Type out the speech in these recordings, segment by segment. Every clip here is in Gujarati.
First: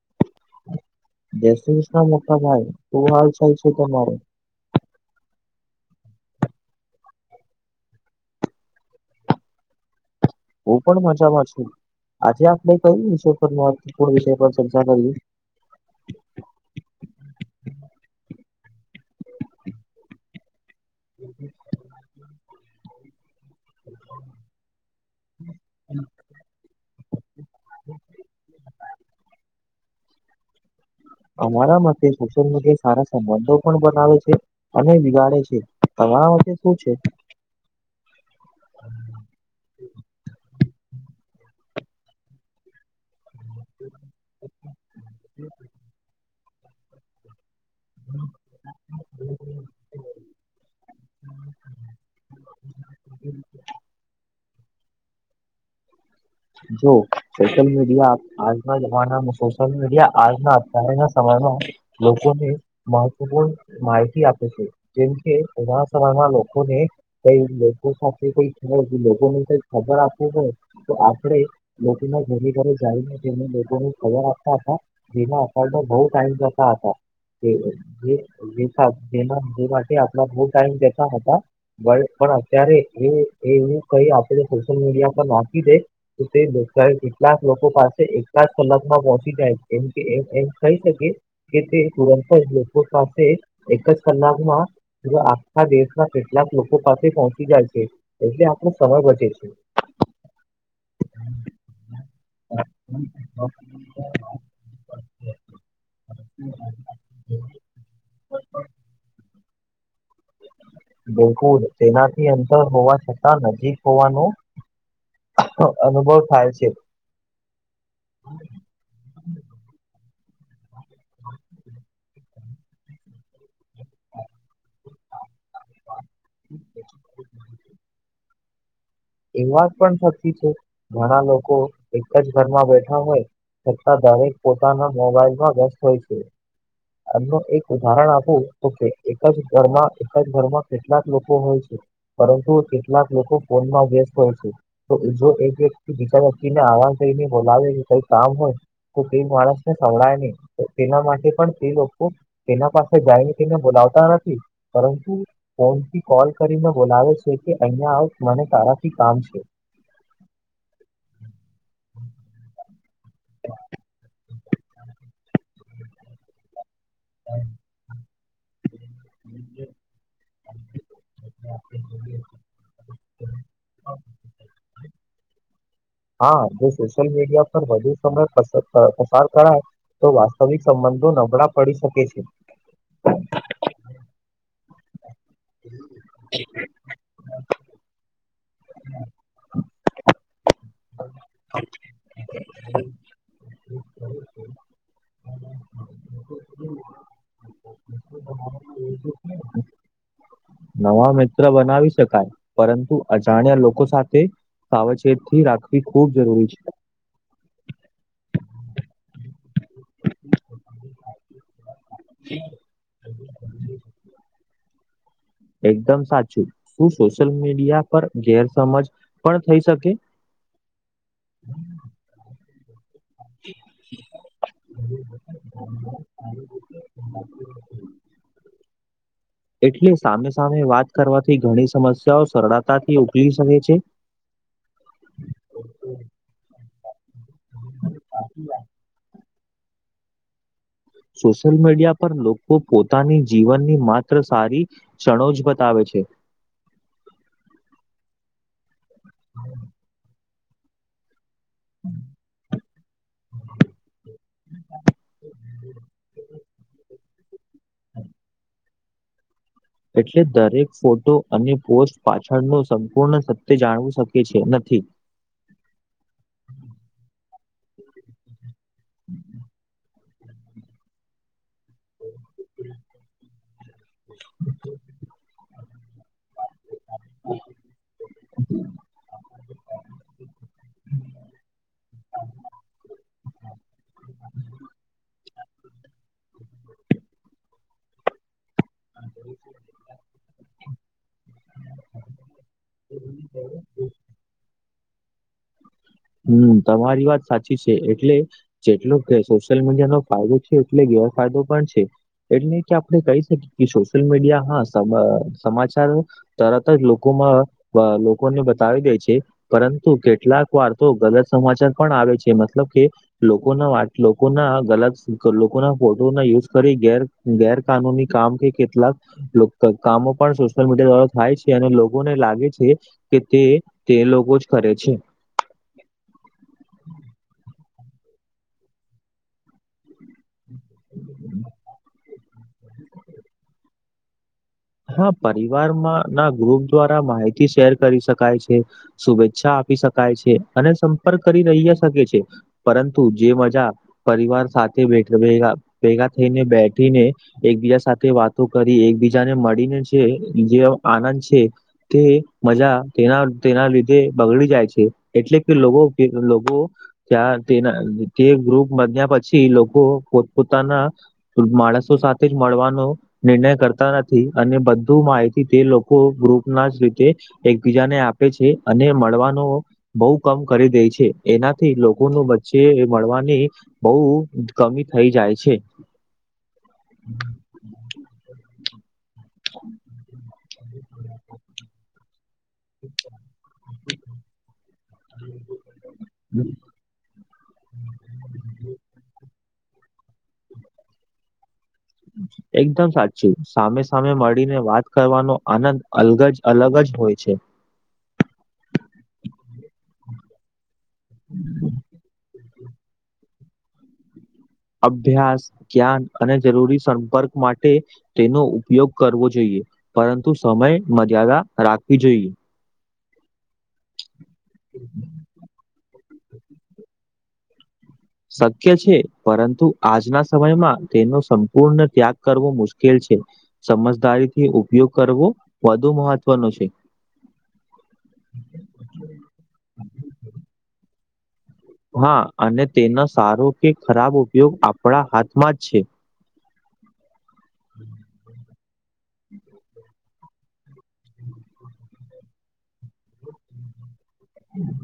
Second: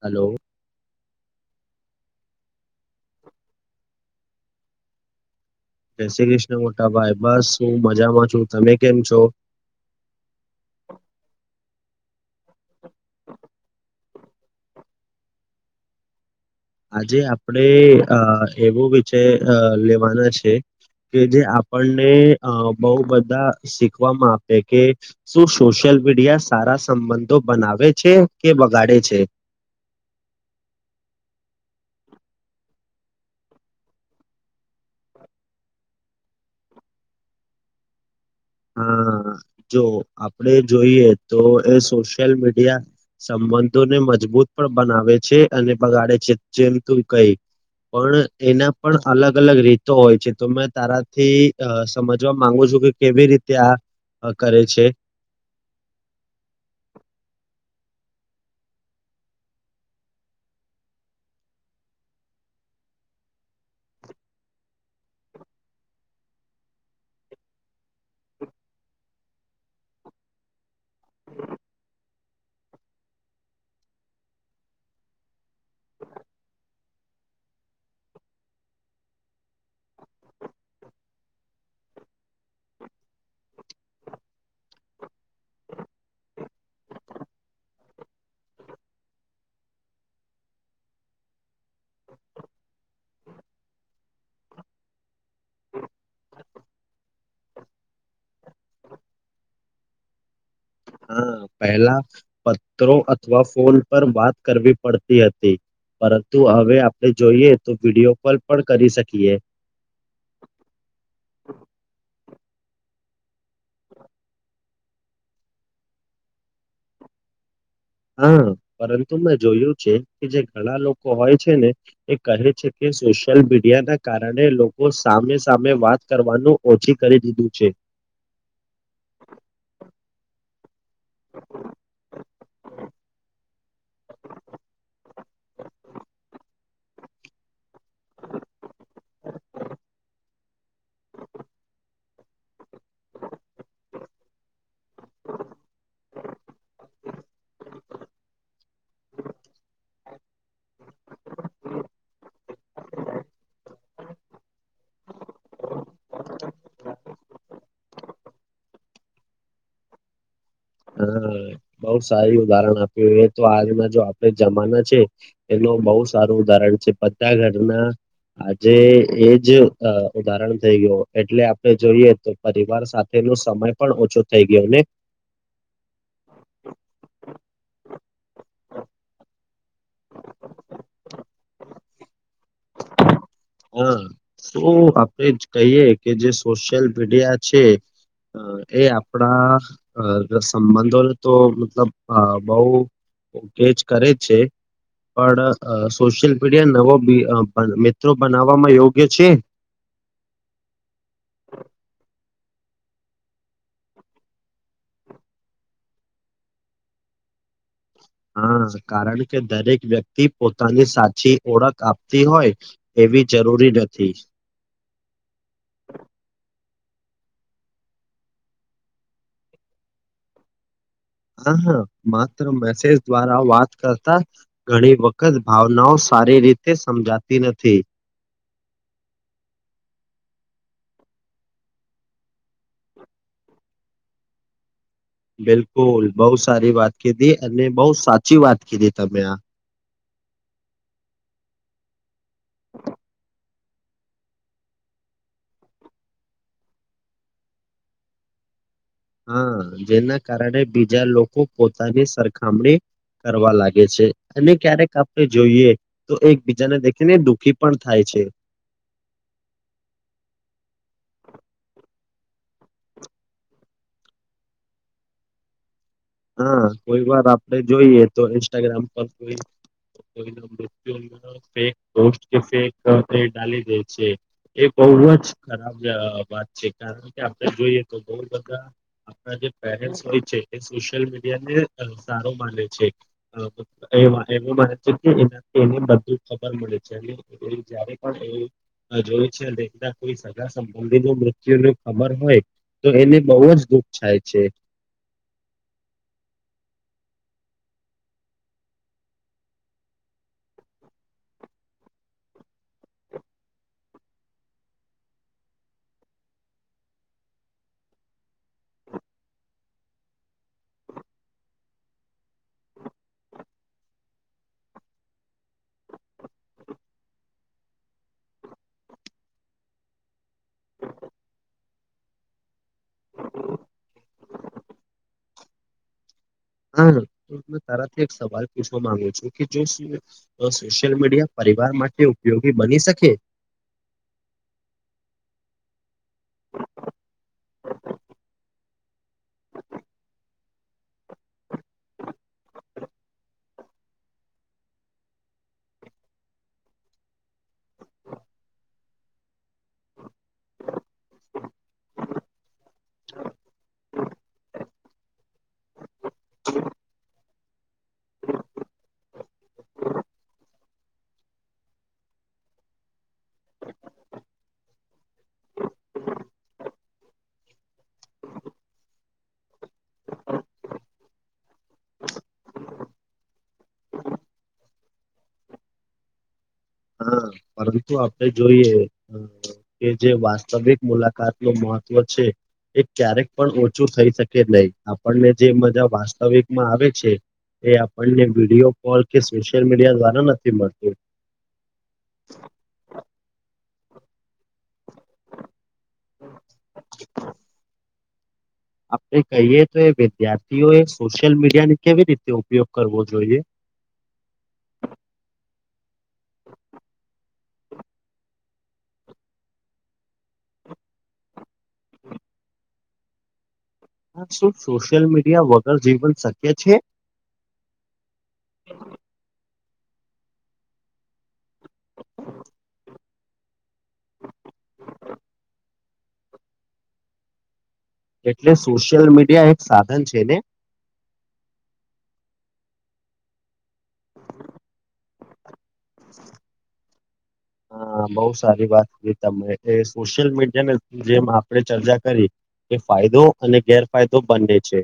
હલો. જય શ્રી કૃષ્ણ મોટા ભાઈ શ હાલ થાય છે તમારે જય શ્રી કૃષ્ણ. મોટા ભાઈ બસ, હું મજામાં છું, તમે કેમ છો? હું પણ મજામાં છું આજે આપણે કય વિષ પર મહત્વપૂર્ણ વિષય પર ચર્ચા કરી. આજે આપણે અ એવો વિષય લેવાના છે કે જે આપણને બહુ બધા શીખવામાં આપે કે શું સોશિયલ મીડિયા સારા સંબંધો બનાવે છે કે બગાડે છે. અમારા માટે સોશિયલ મીડિયા સારા સંબંધો પણ બનાવે છે અને બિગાડે છે તમારા માટે શું છે? હા જો આપડે જોઈએ તો એ સોશિયલ મીડિયા સંબંધોને મજબૂત પણ બનાવે છે અને બગાડે છે જેમ તું કઈ પણ એના પણ અલગ અલગ રીતો હોય છે તો મેં તારાથી સમજવા માંગુ છું કે કેવી રીતે આ કરે છે જો સોશલ મીડિયા આજના જમાનામાં સોશલ મીડિયા આજના અત્યારે ના સમયમાં લોકોને મહત્વપૂર્ણ માહિતી આપે છે જેમ કે ઉ સરના લોકોને કઈ લોકો સાથે કઈ ખ લોકોને કઈ ખબર આપવું પડ તો આરે ઘરે ઘરે જઈને તેમને લોકો ન ખબર આપતા હતા ભીમા અઉ બહ ટાઈમ જતો હતો જે માટે આપણા બ ટાઈમતા હતા પણ અત્યારે એ એવું કઈ આપે સોશિયલ મીડિયા પર નાખી દે. તે કેટલાક લોકો પાસે એકાદ કલાકમાં પહોંચી જાય એમ કે એમ એમ થઈ શકે કે તે તુરંત જ લોકો સાથે એક જ કલાકમાં જો આખા દેશના કેટલાક લોકો પાસે પહોંચી જાય છે એટલે આપણો સમય બચે છે. હા પહેલા પત્રો અથવા ફોન પર વાત કરવી પડતી હતી. પરંતુ હવે આપડે જોઈએ તો વિડીિયો કોલ પણ કરી શકીએ બિલકુલ તેનાથી અંતર હોવા છતાં નજીક હોવાનું અનુભવ થાય છે. હા પરંતુ મેં જોયું છે કે જે ઘણા લોકો હોય છે ને એ કહે છે કે સોશિયલ મીડિયા ના કારણે લોકો સામે સામે વાત કરવાનું ઓછી કરી દીધું છે એ વાત પણ સાચી છે ઘણા લોકો એક જ ઘરમાં બેઠા હોય છતા ધારીક પોતાના મોબાઈલમાં વ્યસ્ત હોય છે એમનું એક ઉદાહરણ આપું તો કે એક જ ઘરમાં એક જ ઘરમાં કેટલાક લોકો હોય છે પરંતુ કેટલાક લોકો ફોનમાં તો જો એક વ્યક્તિ બીજા વ્યક્તિને આરામ કરીને બોલાવે કે કઈ કામ હોય તે માણસ ને સંભળાય નહી તો તેના માટે પણ તે લોકો તેના પાસે જાયને તેને બોલાવતા નથી પરંતુ ફોનથી કોલ કરીને બોલાવે છે કે અહિયાં આવ મને તારાથી કામ છે હા બઉુ સારી ઉદાહરણ આપ્યું એ તો હાલના જો આપડણે જમાના છે એનું બહુ સારું ઉદાહરણ છે બતા ઘરના આજે એજ ઉદાહરણ થઈ ગયું એટલે આપણે જોઈએ તો પરિવાર સાથે ન સમય પણ ઓછો થઈ ગયો ને હા જો સોશિયલ મીડિયા પર વધુ સમય પ પસાર કરાય તો વાસ્તવિક સંબંધો નબળા પડી શકે છે હા શ આપડે જ કહીએ કે જે સોશિયલ મીડિયા છે અ એ આપણા સંબંધોને તો મતલબ બહુ કેચ કરે છે પણ સોશિયલ મીડિયા નવો બ મિત્રો બનાવવામાં યોગ્ય છે નવા મિત્ર બનાવી શકાય પરંતુ અજાણ્યા લોકો સાથે સાવચેત થી રાખવી ખૂબ જરૂરી છે હા કારણ કે દરેક વ્યક્તિ પોતાની સાચી ઓળખ આપતી હોય એવી જરૂરી નથી એકદમ સાચું શું સોશિયલ મીડિયા પર ગેરસજ પણ થઈ શકે હ હા માત્ર મેસેજ દ્વારા વાત કરતા ઘણી વખત ભાવનાઓ સારી રીતે સમજાતી નથી એટલે સામે સામે વાત કરવાથી ઘણી સમસ્યાઓ સરળતાથી ઉકેલી શકે છે બિલકુલ બહુ સારી વાત કીધી અને બઉુ સાચી વાત કીધી તમે આ સોશિયલ મીડિયા પર લોકો પોતાની જીવનની માત્ર સારી ચ્ણો જ બતાવે છે હા જેના કારણે બીજા લોકો પોતાની સરખામણી કરવા લાગે છે અને ક્યારેક આપણે જોઈએ તો એકબીજાને દેખીને દુઃખી પણ થાય છે એટલે દરેક ફોટો અને પોસ્ટ પાછળ ન સંપૂર્ણ સત્ય જાણવું શકે છે નથી હા કોઈ વાર આપડે જોઈએ તો ઇન્સ્ટાગ્રામ પર કોઈઈ મૃતુ ફેક પોસ્ટ કે ફેક ડી ગઈ છે એ બહુ જ ખરાબ વાત કારણ કે આપણે જોઈએ તો બહ બધા આપણા જે પેરે હોય છે સોશિયલ મીડિયા ને સારો માને છે એવ માને છે કે એનાથી એને બધું ખબર મળે છે અને પણ એ જોયું છે કોઈ સગા સંબંધી ન મૃત્યુ ન ખબર હોય તો એને બહુ જ દુઃખ થાય છે હમ તમારી વાત સાચી છે એટલે જેટલો કે સોશિયલ મીડિયા નો ફાયદો છે એટલે ગેવા ફાયદો પણ છે એટલે કે આપણે કહી શકીએ કે સોશિયલ મીડિયા હા સમાચાર તરત જ લોકોમાં લોકોને બતાવી દે છે પરંતુ કેટલાક વાર તો ગલત સમાચાર પણ આવે છે મતલબ કે લોકોના વાત લોકોના ગત લોકોના ફોટો ના યુઝ કરી ઘેર ગેરકાનૂની કામ કે કેટલાક કામો પણ સોશિયલ મીડિયા દ્વારા થાય છે, અને લોકોને લાગે છે. કે તે તે લોકો જ કરે છે. હા તારાથી એક સવાલ પૂછવા માંગુ છું કે જો શું તો સોશિયલ મીડિયા પરિવાર માટે ઉપયોગી બની શકે હા પરિવારમાં ના ગ્રુપ દ્વારા માહિતી શેર કરી શકાય છે. શુભેચ્છા આપી શકાય છે, અને સંપર્ક કરી રહીયા શકે છે, પરંતુ જે મજા પરિવાર સાથે બેઠ ભેગા ભેગા થઈને બેઠીને એકબીજા સાથે વાતો કરી એકબીજાને મળીને જે જે આનંદ છે. તે મજા તેના તેના લીધે બગડી જાય છે, એટલે કે લોકો કે લોકો ત્યાં તેના તે ગ્રુપ બન્યા પછી લોકો પોત પોતાના માણસો સાથે જ મળવાનો નિર્ણય કરતા નથી અને બધું માહિતી તે લોકો ગ્રુપ ના જ રીતે એકબીજાને આપે છે, અને મળવાનો બોવ કમ કરી દે છે, એનાથી લોકોનુ વચ્ચે એ મળવાની બોવ કમી થઈ જાય છે. હા પરંતુ આપણે જોઈએ કે જે વાસ્તવિક મુલાકાત મહત્વ છે, એ ક્યારેક પણ ઓછું થઈ શકે નય આપણને જે મજા વાસ્તવિકમાં આવે છે, એ આપણને વિડીયો કોલ કે સોશિયલ મીડિયા દ્વારા નથી મળતુ એકદમ સાચું સામે સામે મળીને વાત કરવાનો આનંદ અલગ જ અલગ જ હોય છે. આપણે કહીએ તો વિદ્યાર્થીઓ એ સોશિયલ મીડિયા ને કેવી રીતે ઉપયોગ કરવો જોઈએ અભ્યાસ જ્ઞાન અને જરૂરી સંપર્ક માટે તેનો ઉપયોગ કરવો જોઈએ પરંતુ સમય મર્યાદા રાખવી જોઈએ હા શું સોશિયલ મીડિયા વગર જીવન શક્ય છે. શક્ય છે, પરંતુ આજના સમયમાં તેનો સંપૂર્ણ ત્યાગ કરવો મુશ્કેલ છે. સમજદારીથી ઉપયોગ કરવો વધુ મહત્વનો છે. એટલે સોશિયલ મીડિયા એક સાધન છે ને હા અને તેનો સારો કે ખરાબ ઉપયોગ આપણા હાથમાં જ છે. હા બોવ સારી વાત તમે એ સોશિયલ મીડિયાને જેમ આપડે ચર્ચા કરીએ એ ફાયદો અને ગેરફાયદો બંને છે.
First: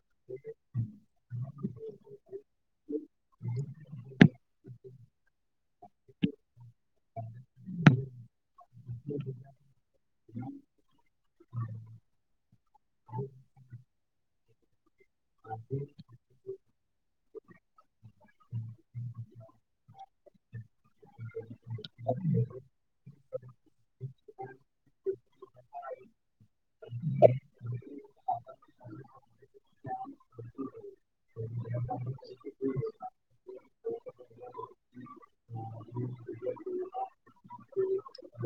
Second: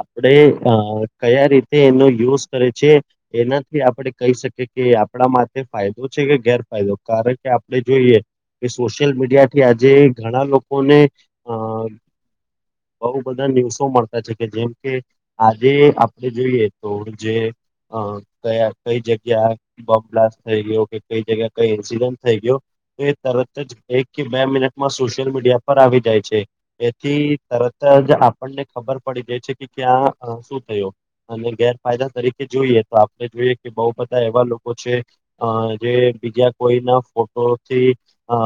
આપણે અ કયા રીતે એનો યુઝ કરે છે. એનાથી આપડે કહી શકીએ કે આપણા માટે ફાયદો છે કે ગેર ફાયદો કારણ કે આપણે જોઈએ કે સોશિયલ મીડિયા કે આજે ઘણા લોકોને અ બોવ બધા ન્યુઝો મળતા છે કે જેમ કે આજે આપ જોઈએ તો જે કયા કઈ જગ્યા બોમ્બ બ્લાસ્ટ થય ગયો કે કઈ જગ્યા કઈ એન્સિડન્ટ થઈ ગયો તો એ તરત જ એક કે બે મિનિટમાં સોશિયલ મીડિયા પર આવી જાય છે. એથી તરત જ આપણને ખબર પડી ગઈ છે કે ક્યાં શું થયું અને ગેરફાયદા તરીકે જોઈએ તો આપણે જોઈએ કે બોવ બધા એવા લોકો છે. અ જે બીજા કોઈના ફોટોથી અ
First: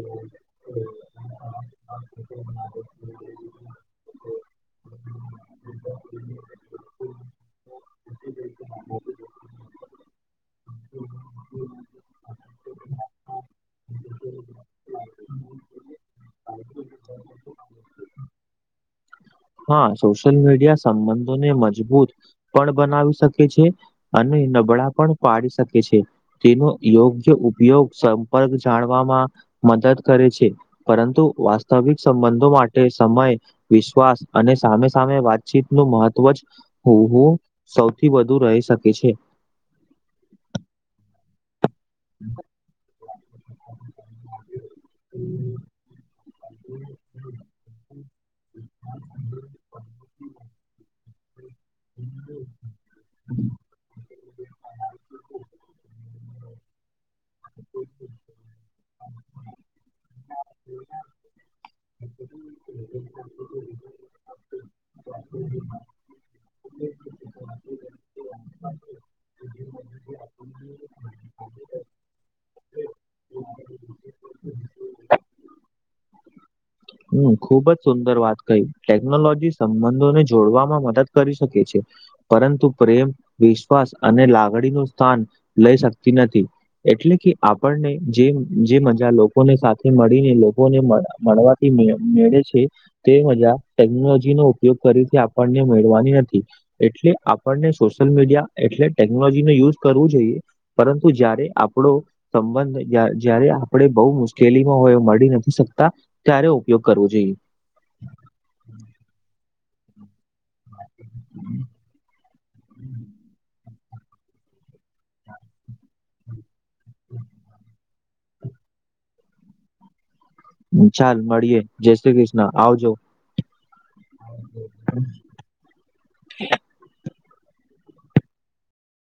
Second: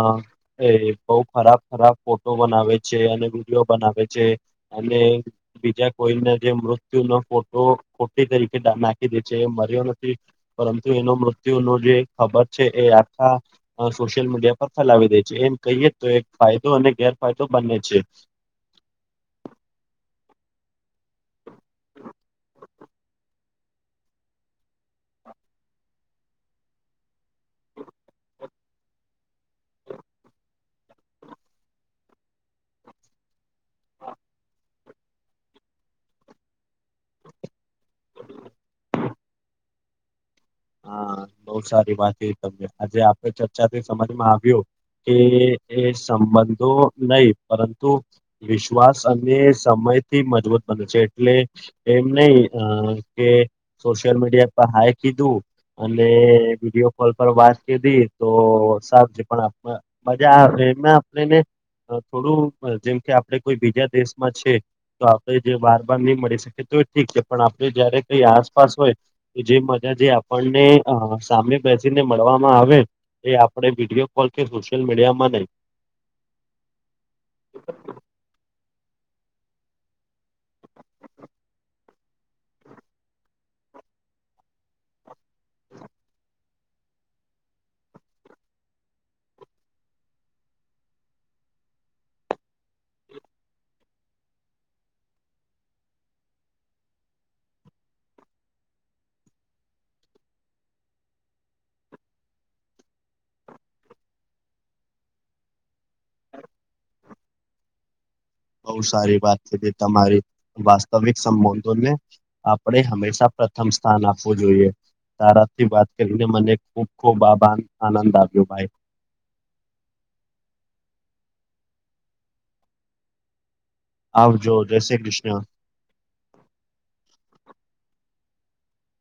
એ બોવ ખરાબ ખરાબ ફોટો બનાવે છે, અને વિડીયો બનાવે છે. અને. બીજા કોઈને જે મૃત્યુનો ફોટો ખોટી તરીકે નાખી દે છે, એ મર્યો નથી પરંતુ એનો મૃત્યુનો જે ખબર છે એ આખા સોશિયલ મીડિયા પર ફેલાવી દે છે, એમ કહીએ તો એક ફાયદો અને ગેરફાયદો બને છે. હા સોશિયલ મીડિયા સંબંધોને મજબૂત પણ બનાવી શકે છે. અને નબળા પણ પાડી શકે છે. તેનો યોગ્ય ઉપયોગ સંપર્ક જાણવામાં મદદ કરે છે પરંતુ વાસ્તવિક સંબંધો માટે સમય વિશ્વાસ અને સામે સામે વાતચીત નું મહત્વ જ હું હું સૌથી વધુ રહી શકે છે હા બો સારી વાત [unintelligible] આજે આ ચર્ચા [inaudible] સમજમાં આવ્યો એ એ બંધો નઈ પરંતુ વિશ્વાસ અને સમયથી મજબૂત બને છે એટલે એમ નઈ કે સોશિયલ મીડિયા પર હાય કીધું અને વિડિયો કોલ પર વાત કીધી તો [unintelligible] થોડું જેમ કે આપડ કોઈ બીજા દેશમાં છે તો આપણે જે બાર બાર ની મળી શકી તો એ ઠીક છે પણ આપણે જયારે કઈ આસપાસ હોય જે મજા જે આપણને સામે બેસીને મળવામાં આ એ આપણે વિડીયો કોલ કે સોશિયલ મીડિયામાં [inaudible] હમ [unintelligible] વાત કઈ ટેકનોલોજી સંબંધોને જોડવામાં મદદ કરી શકે છે પરંતુ પ્રેમ વિશ્વાસ અને લાગણી નું સ્થાન લઈ શકતી નથી એટલે કે આપણને જે જે મજા લોકોને સાથે મળીને લોકોને મળવા [inaudible] મેળે છે તે મજા ટેકનોલોજી નો ઉપયોગ [unintelligible] આપણને મેળવાની નથી એટલે આપણને સોશિયલ મીડિયા એટલે ટેકનોલોજી નો યુઝ કરવું જોઈએ પરંતુ જ્યારે આપ [inaudible] સંબંધ જયારે આપણે બો મુશ્કેલીમાં હોય મળી નથી શકતા ક્યારે ઉપયોગ કરવો જોઈએ બો સારી વાત કીધી તમારી વાસ્તવિક સંબંધોને આપણે હંમેશા પ્રથમ સ્થાન આપવું જોઈએ તારાથી વાત કરીને મને ખૂબ ખૂબ આભાન આનંદ આવ્યો ભાઈ ચાલ મળીયે જય શ્રી કૃષ્ણ આવજો આવજો જય શ્રી કૃષ્ણ